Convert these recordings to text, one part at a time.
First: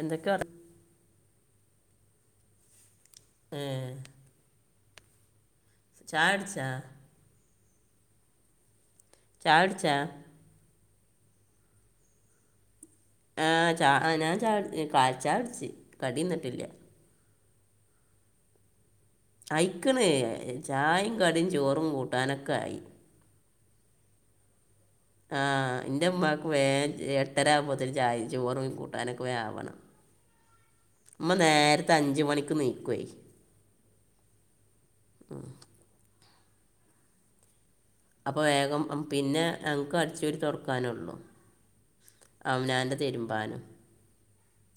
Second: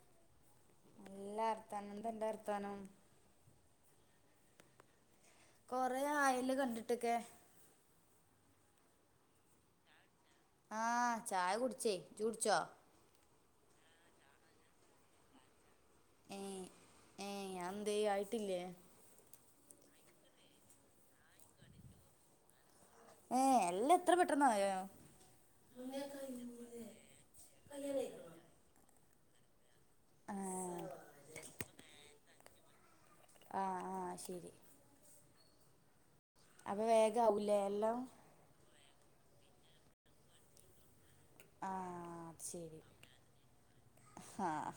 എന്തൊക്കെ വർ- നല്ലർത്താനം എന്തൻ്റെർത്താനം ഏഹ് കൊറേ ചായ ആയല്ലോ അടിച്ചാ കണ്ടിട്ടൊക്കെ ചായുട്ച്ചാ ആഹ് ചായ കുടിച്ചേ ജ്ജ് കുട്ച്ചോ ആഹ് ചാ ഞാൻ ച കാലി ചായുട്ച്ച് കടിന്നിട്ടില്ല ഏഹ്യ് അതെന്തെ ആയിട്ടില്ലേ അയിക്കണ് ചായും കടിം ചോറും കൂട്ടാനൊക്കെ ആയി ഏഹ് എല്ലാത്ര പെട്ടന്നായോ ആഹ് ഇൻ്റമ്മാക്ക് വേം എട്ടരാവുമ്പോത്തിന് ചായിം ചോറും കൂട്ടാനൊക്കെ വേ ആവണം ആഹ് മ്മ നേരത്തെ അഞ്ച് മണിക്ക് നീക്കുവേ ആ ആഹ് ശരി ഉം അപ്പോ വേഗാവുല്ലേ എല്ലാം അപ്പോ വേഗം പിന്നെ ഞങ്ങക്കടിച്ചോരി തൊട്ക്കാനുള്ളു ആഹ് ശരി ആഹ്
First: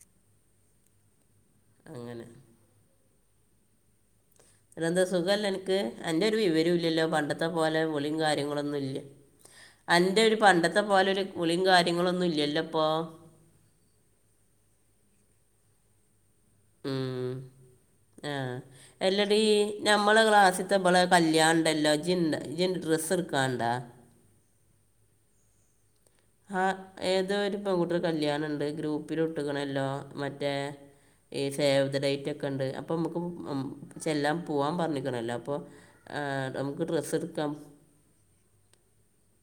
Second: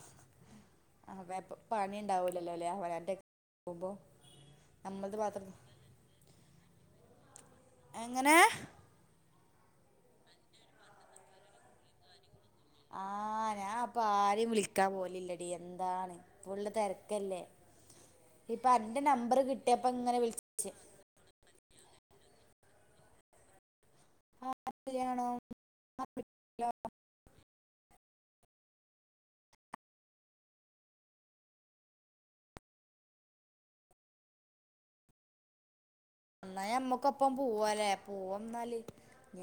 ആപ്പ പണി അങ്ങനെ ഉണ്ടാവൂലല്ലോല്ലെ അവനാ ൻ്റെ -കുമ്പോ ഇതെന്താ സുഖല്ലൻക്ക് അൻ്റൊരു വിവരൂല്ലല്ലോ പണ്ടത്തെ പോലെ വിളിം എങ്ങനെ കാര്യങ്ങളൊന്നുംല്ല അന്റെ ഒരു പണ്ടത്തെ പോലെ ഒരു വുളിം കാര്യങ്ങളൊന്നും ഇല്ലല്ലോ ഇപ്പോൾ ആഹ് ഞാപ്പൊ ആരിം വിളിക്കാൻ പോലില്ലടി എന്താണ് ഫുള്ള് തെർക്കല്ലേ ആ ഇപ്പ അന്റെ നമ്പർ കിട്ടിയപ്പങ്ങനെ വിളിച് കല്യാണണ്ടല്ലോ ജിൻ ജിൻ് ഡ്രസ്സ്ടുക്കാണ്ടാ [unintelligible] ല്യാണം? ആ ഏതോ ഒരു പെൺകുട്ടർ കല്യാണുണ്ട് ഗ്രൂപ്പിലിട്ടിക്കണല്ലോ മറ്റേ ഈ സേവ് ദെ ഡൈറ്റ് ഒക്കെ ഉണ്ട് അപ്പൊ നമുക്ക് ചെല്ലാം പോവാൻ പറഞ്ഞിക്കണല്ലോ അപ്പൊ ഇന്നാ നമ്മക്കൊപ്പം പോവ്വലേ പോവന്നാല്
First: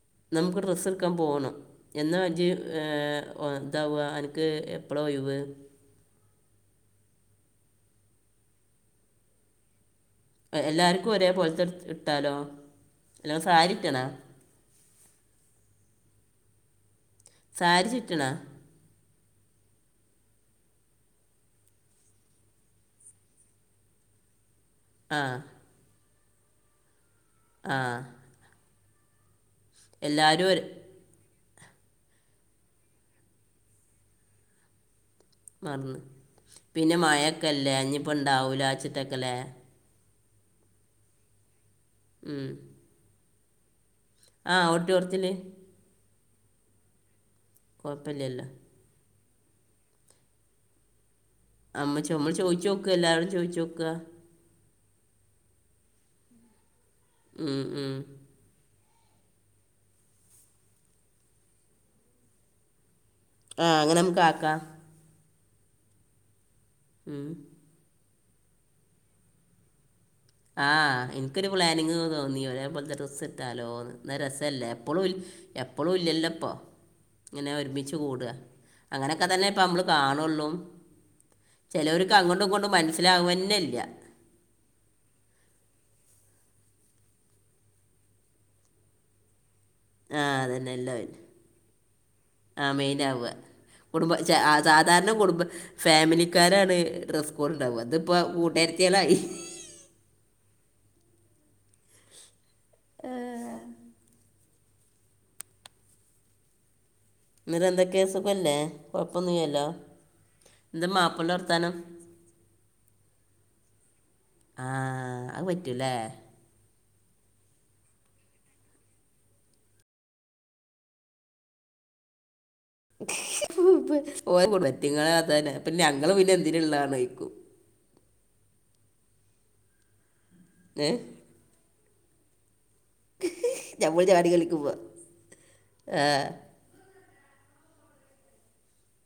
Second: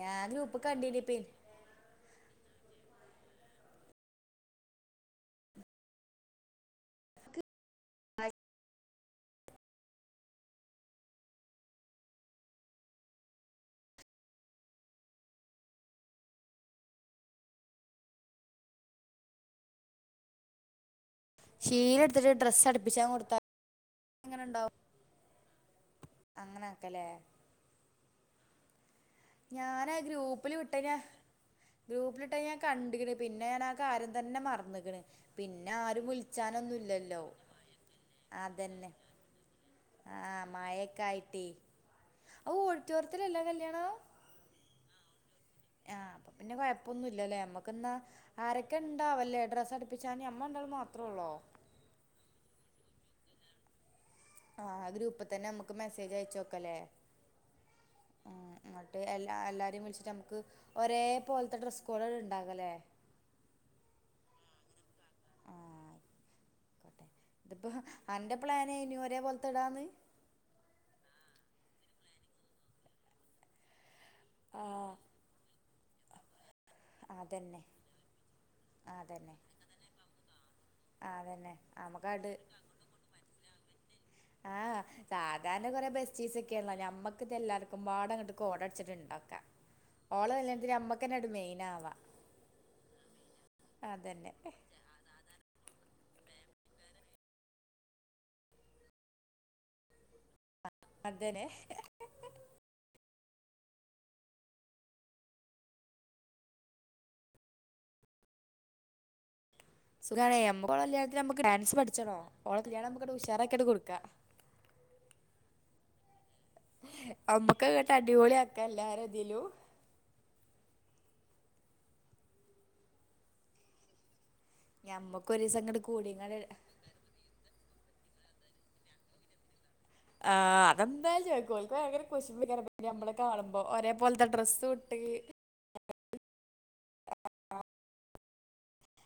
ഞാൻ നമുക്ക് ഗൂപ്പ് ഡ്രസ്സ് കണ്ടീനി എടുക്കാൻ പി പോകണം എന്നാ ജ് ഏ താവ അനക്ക് എപ്പളാ ഒയിവ് അ എല്ലാവർക്കും ഒരേ പോലത്തെത്ത് ഇട്ടാലോ എല്ല സാരി റ്റണോ സാരി ചുറ്റണോ ഷീല ടുത്തിട്ട് ഡ്രസ്സ് അടുപ്പിച്ചാൻ കൊടുത്താലോ അതെങ്ങനെണ്ടാവും ആഹ് അങ്ങനാക്കല്ലേ ആഹ ഞാനാ എല്ലാവരും ഗ്രൂപ്പില് ഒരു വിട്ടനാ ഗ്രൂപ്പിലിട്ടഅ ഞാൻ കണ്ട്ക്ണ് പിന്നെ ഞാൻ ആ കാര്യം തന്നെ മറന്നിണ് മറന്ന് പിന്നാരും പിന്നെ വിളിച്ചാനൊന്നുല്ലല്ലോ മഴയൊക്കെയല്ലേ ഇനിയിപ്പോൾ ഉണ്ടാവില്ല അതെന്നെ വെച്ചിട്ടൊക്കെയല്ലേ ആഹ് മഴയൊക്കെ ആയിട്ടേ ഓഡിറ്റോറിയത്തിലല്ലേ കല്യണം ആഹ് ഓഡ്റ്റോറ്ത്തില് ആഹ് അപ്പൊ പിന്നെ കുഴപ്പൊന്നുല്ലലേ നമ്മക്ക്‌ന്നാ കുഴപ്പമില്ലല്ലോ ആരെ ഒക്കെണ്ടാവലേ ഡ്രസ്സ്‌ അട്പ്പിച്ചാന് നമ്മ രണ്ടാളും മാത്രോള്ളോ അമ്മ ഞമ്മൾ ചോദിച്ചു നോക്ക എല്ലാവരും ചോയ്ചോക ആ ഗ്രൂപ്പ് തന്നെ നമക്ക് മെസ്സേജ് അയച്ചോക്കലേ മ്മ് മ്മ് ആഹ് ഇന്നെട്ട് എല്ലാ എല്ലാരിം വിളിച്ചിട്ട് നമക്ക് ഒരേ പോലത്തെ ഡ്രസ്സ് കോഡാണ്ട് ഇണ്ടാക്കലേ ആഹ അങ്ങനെ മ്മക്ക് ആക്കാ ആഹ് ആയിക്കോട്ടെ ഉം ഇതിപ്പോ അൻ്റെ പ്ലാന് എയ്നു ഒരേ പോലത്തെടാന്ന് ആഹ് ഇൻക്കൊരു പ്ലാനിങ് തോന്നി ഒരേ പോലത്തെ ഡ്രസ്സ്‌റ്റാലോന്ന് ഇന്നാ രസല്ലേ ആഹ് എപ്പഴും എപ്പഴും ഇല്ലല്ല പ്പൊ ങ്ങനെ അതന്നെ ഒരുമിച്ച് കൂട അങ്ങനെയൊക്കെ അതന്നെ തന്നെ ഇപ്പ നമ്മള് കാണുള്ളൂ അതന്നെ ചെലോര്ക്ക് നമുക്കട് അങ്ങോട്ടും ഇങ്ങട്ടും മനസ്സിലാവെന്നെ ഇല്ല ഉ ആഹ് [unintelligible] സാധാരണ കൊറെ ബസ്റ്റീസ് ഒക്കെയാണല്ലോ ഞമ്മക്കിത് എല്ലാർക്കും പാടങ്ങട്ട് കോഡ് അട്ച്ച്ട്ട് ഇണ്ടാക്ക [unintelligible] ആ അതന്നെ എല്ലാരും മെയിനാവാ ആ മെയിൻ ആവ കുടുംബ അതന്നെ സാധാരണ കുടുംബ ഫാമിലിക്കാരാണ് ഡ്രസ്സ് കോടുണ്ടാവ തിപ്പോ കൂട്ടുകരുത്തിയാളായി അതനെ ഏഹ് ഇന്ന്ട്ട് എന്തേക്കെ കൊഴപ്പൊന്നുല്ലല്ലോ സുഖാണെ നമ്മക്കോളെ കല്ല്യാണത്തിന് നമക്ക് ഡാൻസ് പഠിച്ചണോ ഓളെ കല്യാണം നമ്മക്കാണ്ട് ഉഷാറക്കിണ്ട് കൊട്ക്ക ആഹ് അത് പറ്റുലേ അമ്മുക്കങ്ങട്ട് അടിപൊളിയാക്കെ എല്ലാര ഇതിലും ഓറ്റങ്ങള ഞമ്മക്ക് അതന്ന ഒരീസം അപ്പ ഇങ്ങട്ട് ഞങ്ങള് പിന്നെ കൂടിങ്ങാണ്ട് എന്തിനള്ളആണ് ചോയിക്കും ആഹ് ഏഹ് അതെന്തായാലു ചോയിക്കും ഓല്ക്ക്‌ ഭയങ്കര കുശുമ്പേക്കാരം [unintelligible] ഓല് ഞമ്മളെ കാണുമ്പോ ഒരേ പോലത്തെ ഡ്രസ്സൂട്ട് ഏഹ് ആഹ ആ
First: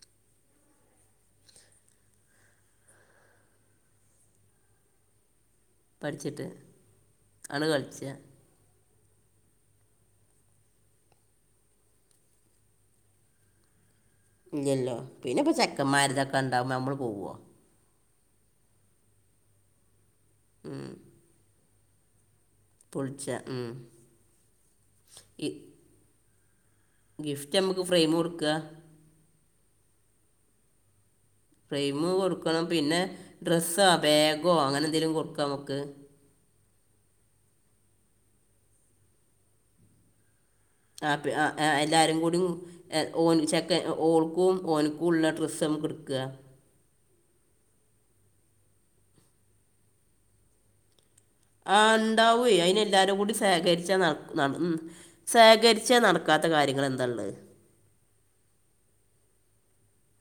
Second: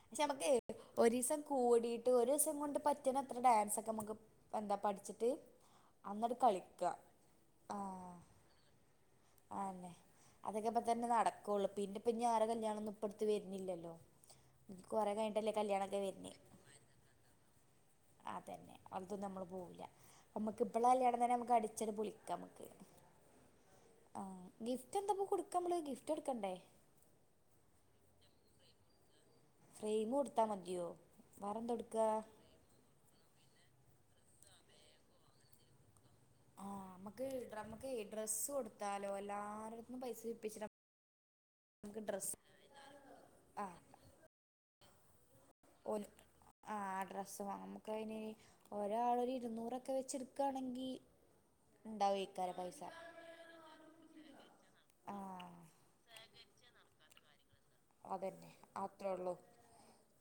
പക്ഷെ നമ്മക്കെ ഒരീസം കൂടിട്ട് ഒര്സം കൊണ്ട് പറ്റ്ണ അത്ര ഡാൻസൊക്കെമ്മക്ക് ഇപ്പന്താ പഠിച്ചിട്ട് അന്നാണ്ട് പഠിച്ചിട്ട് കളിക്ക ആണ് കളിച്ച ആഹ് അതെന്നെ അതൊക്കെപ്പത്തെന്നെ നടക്കൊള്ളൂ പിന്നെപ്പഞ്ഞ് ആര കല്ല്യാണോന്നും ഇപ്പട്ത്ത് വര്ന്ല്ലല്ലോ ഇല്ലല്ലോ പിന്നെപ്പോ ചെക്കന്മാര്തൊക്കെ ഇണ്ടാവുമ്പോ നമ്മള് പോവോ ആതന്നെ അതന്നുംമ്മ പോവൂല്ല നമ്മുക്ക് ഇപ്പള അല്യാണം തന്നെ നമുക്ക് അടിച്ചല് പൊളി നമക്ക് പൊളിച്ച ഉം. ആ ഗിഫ്റ്റ് എന്താപ്പ ഈ കൊടുക്കാ നമ്മള് ഗിഫ്റ്റ് എടുക്കണ്ടേ ഗിഫ്റ്റ് നമുക്ക് ഫ്രെയിം കൊടുക്ക ഫ്രെയിം കൊടുത്താൽ മതിയോ വേറെന്താ ഫ്രെയിം കൊടുക്കാ കൊടുക്കണം പിന്നെ ഡ്രസ്സോ ബാഗോ അങ്ങനെ എന്തെങ്കിലും കൊടുക്കാം നമുക്ക് ആഹ് നമ്മുക്ക് നമ്മുക്ക് ഡ്രസ്സ് കൊടുത്താലോ എല്ലാരടുത്തും പൈസ വിരിപ്പിച്ചിട്ട ആ [unintelligible] എല്ലാവാരും കൂടി ഓ ചെക്ക ആഹ് ഓൾക്കും ഓനക്കൂ ഉള്ള ഡ്രസ് സം ഓന് കൊടുക ആഹ് ഡ്രസ്സ് നമുക്ക് അന് ഓരോ ആളൊരു ഇരുന്നൂറൊക്കെ വെച്ചെടുക്കയാണെങ്കിൽ ആ ഉണ്ടാവേ അയിന് എല്ലാരും കൂടി ശേഖരിച്ചാ ന നടന്ന് ആഹ് സേഖരിച്ചാ നടക്കാത്ത കാര്യങ്ങൾ എന്താള്ളത് അതന്നെ അത്രേ ഉള്ളൂ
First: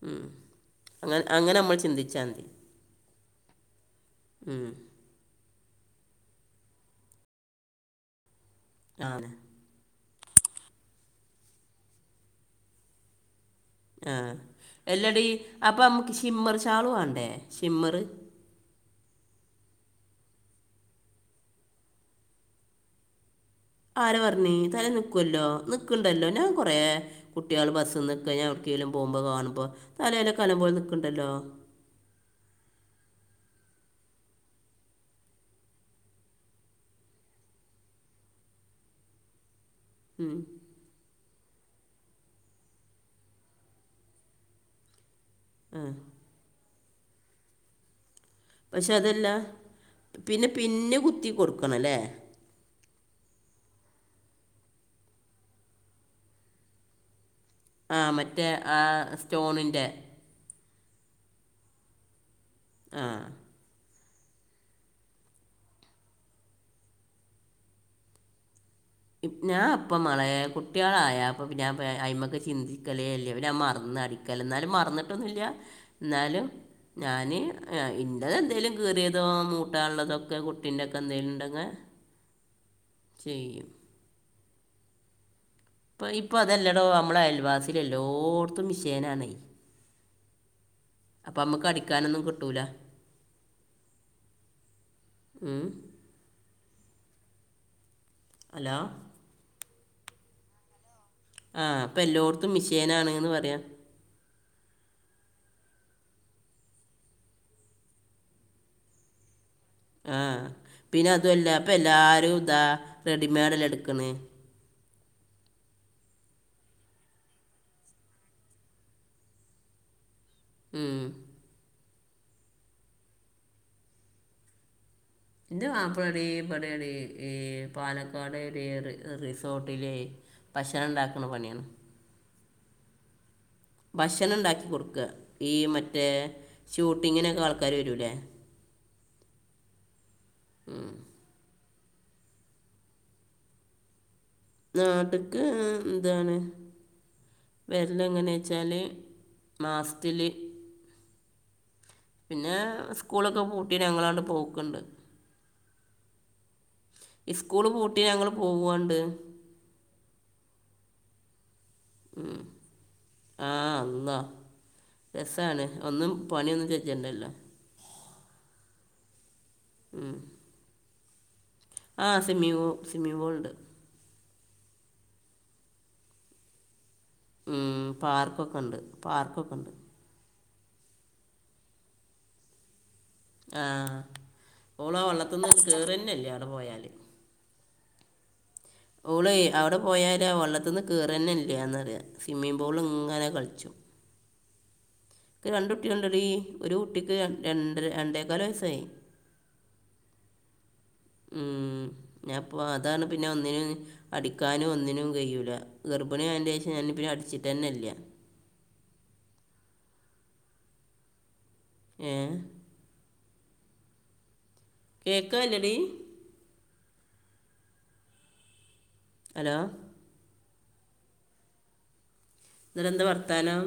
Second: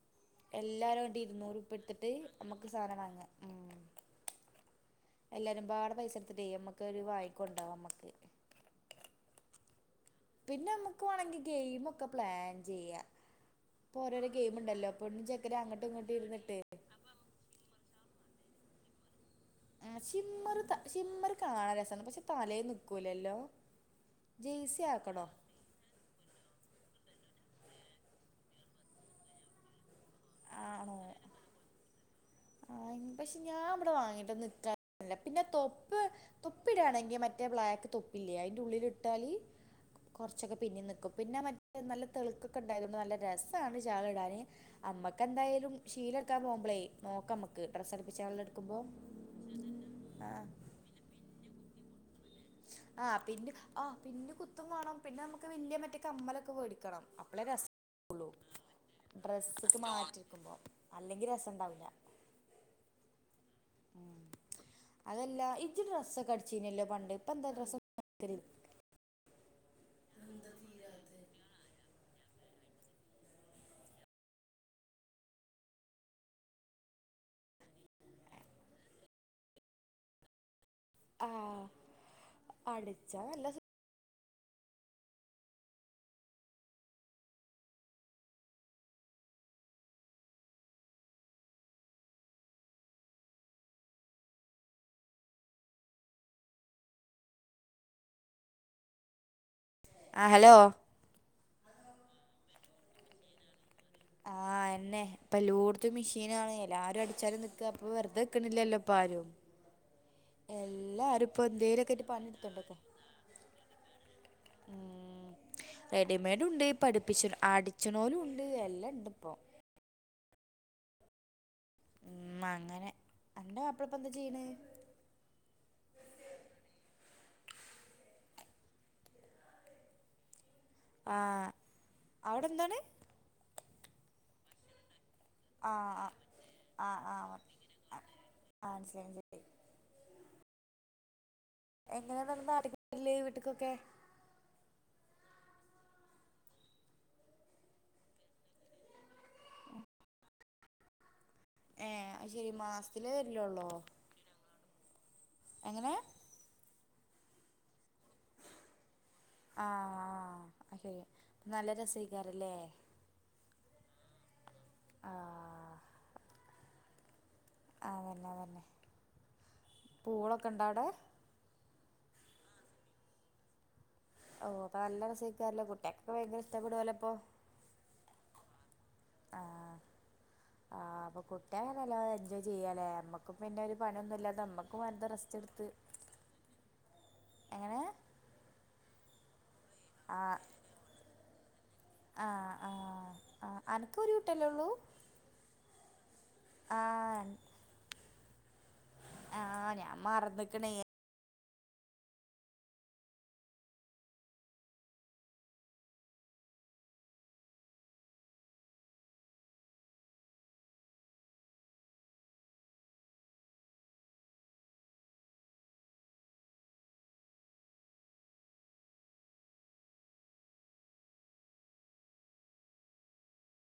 ഉം. എല്ലാരും ന്നിണ്ടി അങ്ങനെ അങ്ങനെ ഇരുന്നൂറ്പ്യ നമ്മൾ ഇട്ടിട്ട് ചിന്തിച്ചാൽ മതി നമ്മുക്ക് സാധനം വാങ്ങ ഉം ഉം എല്ലാരും പാട് പൈസ എടുത്തിട്ടെ നമ്മക്ക് ഒരു വാങ്ങിക്കോണ്ടാവാം നമ്മുക്ക് ആന പിന്നെ നമ്മുക്ക് വേണമെങ്കിൽ ഗെയിം ഒക്കെ പ്ലാൻ ചെയ്യാ ആഹ് എല്ലടി ചെക്കനും അപ്പം അങ്ങോട്ടും നമ്മുക്ക് ഇങ്ങോട്ടും ഷിമ്മർ ഇരുന്നിട്ട് ഷാള് വേണ്ടേ സിമ്മറ് ഷിമ്മറ് ത ഷിമ്മർ കാണാൻ രസമാണ് പക്ഷെ തലേ നിക്കൂലേല്ലോ ആര പറഞ്ഞി തല നിക്കുവല്ലോ നിക്കണ്ടല്ലോ ഞാൻ കൊറേ കുട്ടികൾ ബസ്സിന് ഇപ്പോ ഞാൻ എവിട്കേലും പോകുമ്പോ കാണുമ്പോ തലേയിലൊ നല്ലപോലെ ആണോ നിക്കണ്ടല്ലോ ആഹ് പക്ഷെ ഞാൻ ഇവടെ വാങ്ങിയിട്ടൊന്നും ഇത്ര [inaudible] പിന്നെ തൊപ്പെ തൊപ്പിടാണെങ്കി മറ്റേ ബ്ലാക്ക് തൊപ്പില്ലേ അതിന്റെ ഉള്ളിലിട്ടാല് ഉം. കുറച്ചൊക്കെ പിന്നെനിക്കും പിന്നെ മറ്റേ നല്ല തെളുക്കൊക്കെ ഇണ്ടായതൊണ്ട് നല്ല രസമാണ് ഷാളി ഇടാന് അമ്മക്കെന്തായാലും ശീലടുക്കാൻ പോകുമ്പോളേ നോക്ക നമ്മക്ക് ഡ്രസ്സ് അടുപ്പിച്ച പക്ഷെ അതെല്ല പിന്നെ പിന്ന് കുത്തി കൊടുക്കണ അല്ലേ ആഹ് പിന്നെ ആഹ് പിന്ന് കുത്തും വേണം പിന്നെ നമുക്ക് വലിയ മറ്റേ കമ്മലൊക്കെ മേടിക്കണം അപ്പളെ രസ ആഹ് ഉള്ളൂ മറ്റേ ആഹ് സ്റ്റോണിൻ്റെ ക്കുമ്പോ അല്ലെങ്കി രസം ഉണ്ടാവില്ല ആഹ് ഉം അതെല്ല ഇജ്ജ് ഡ്രസ്സക്കെടിച്ചീനല്ലോ പണ്ട് ഇപ്പ എന്താ ഡ്രസ്സക്ക ഞാൻ അപ്പം മളെ കുട്ടികളായ അപ്പം പിന്നെ അയിമക്ക് ചിന്തിക്കലേ ഇല്ലേ പിന്ന ഞാൻ മറന്നാടി ക്കല് എന്നാലും മറന്നിട്ടൊന്നുമില്ല എന്നാലും ഞാന് ഇൻ്റെ എന്തേലും കീറിയതോ മൂട്ട ഉള്ളതൊക്കെ കുട്ടീൻ്റെയൊക്കെ എന്തേങ്കലും ഉണ്ടെങ്കി അടി ചെയ്യും ഇപ്പം ഇപ്പം അതെല്ലാടോ നമ്മളെ അയൽവാസിൽ എല്ലോയിടത്തും മിഷേനാണേ അപ്പൊ അമ്മുക്ക് അടിക്കാനൊന്നും കിട്ടൂല ഉം ഹലോ ആഹ് ഹലോ ആഹ് അപ്പ എല്ലോടുത്തും മിഷേനാണ്ന്ന് പറയ ആഹ് എന്നെ ഇപ്പ ലൂടത്ത് മെഷീൻ ആണ് എല്ലാരും അടിച്ചാലും നിക്കുവ അപ്പൊ വെറുത വെക്കണില്ലല്ലോ ഇപ്പ ആരും ആഹ് പിന്നെ എല്ലാരും ഇപ്പൊ അതുമല്ല അപ്പം എന്തേലൊക്കായിട്ട് എല്ലാവരും ഇതാ പണിട്ത്തോണ്ട്ക്കാ റെഡിമെഡ് എല്ലേ എടുക്കണേ ഉം റെഡിമെഡ് ഉണ്ട് പഠിപ്പിച്ച അടിച്ചണോലും ഉണ്ട് എല്ലാം ഇണ്ട്പ്പൊ ഉം ഉം അങ്ങനെ അന്റെ മാപ്പള എന്താ ചെയ്യണേ എൻ്റെ മാപ്പള ടി ഇബടെ ടീ ഈ പാലക്കാട് ഒരു റിസോർട്ടിലെ ഭക്ഷണം ഉണ്ടാക്കുണ പണിയാണ് അവിടെന്താണ് ഭക്ഷണം ഉണ്ടാക്കി കൊടുക്കുക ഈ ആഹ് മറ്റേ ഷൂട്ടിങ്ങിനൊക്കെ ആൾക്കാര് വരുല്ലേ ആ മനസിലായി മസി ഉം എങ്ങനെയ അന്നേരം നാട്ടിക്ക് വരല് വീട്ടിക്കൊക്കെ നാട്ടിക്ക്‌ എന്താണ് വെരല് എങ്ങനെ വച്ചാല് മാസത്തില് ഏഹ് അത് ശരി പിന്നെ മാസത്തിലേ സ്കൂളൊക്കെ വരലുള്ളോ പൂട്ടി ഞങ്ങളാണ്ട് പോക്ക്‌ണ്ട് എങ്ങനെ സ്കൂള് പൂട്ടിയ ഞങ്ങൾ പോവും ആണ്ട് ആഹ് ആഹ് അതെ നല്ല രസയ്ക്കാരല്ലേ ആഹ് അള്ളാ രസാണ് ആഹ് ഒന്നും പണിയൊന്നും ചെജണ്ടല്ലോ ആഹ് അതന്നെ അതന്നെ പൂളൊക്കെ ഉണ്ടോ അവിടെ ആഹ് സിമ്മീം പു സിമ്മിംഗ് പൂൾ ഉണ്ട് ഓ അപ്പൊ നല്ല രസയികരല്ലോ കുട്ടിയോക്കൊക്കെ ഭയങ്കര ഇഷ്ടപ്പെടുവല അപ്പൊ മ് പാർക്കൊക്കെണ്ട് പാർക്കൊക്കെ ണ്ട് ആഹ് ആഹ് അപ്പൊ കുട്ടിയാൾക്ക് എല്ലാ നല്ല എൻജോയ് ചെയ്യാലേ നമ്മ ക്കും പിന്നെ ആ ഒരു പണിയൊന്നുല്ലാത നമ്മക്കും ഓളാ വെറുത റസ്റ്റ് വെള്ളത്തിൽ നിന്ന് എടുത്ത്. കയറി തന്നെ ഇല്ല അവിടെ പോയാൽ എങ്ങനെ ഓളെയ് അവിടെ പോയാല് ആ ആഹ് വള്ളത്തിന്ന് കേറന്നെല്ല്യന്നറിയാ സ്വിമ്മിംഗ് പൂളില് ങ്ങനെ കളിച്ചും ക്ക് ഒരു കുട്ട്യല്ലേ ഉള്ളൂ ക്ക്‌ രണ്ട് കുട്ടിയള്ണ്ടെടീ ഒരു ആ കുട്ടിക്ക് രണ്ടര രണ്ടേകാല് വയസായി ആഹ് ഞാൻ മറന്നിക്ക്ണേ ഉം ഞാപ്പ അതാണ് പിന്നെ ഒന്നിനും അടിക്കാനും ഒന്നിനും കഴിയൂല. ഗർഭിണി ആയേന്റെ ഷം ഞാൻ പിന്നെ അടിച്ചിട്ടെന്നെല്ല ഏഹ് കേക്കാല്ലടി ഹലോ ഇന്നട്ടെന്താ വർത്താനം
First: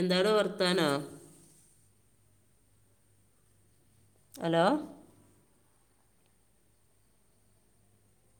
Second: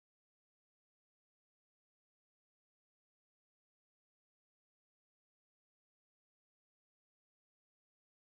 എന്താടോ വർത്താനം ഹലോ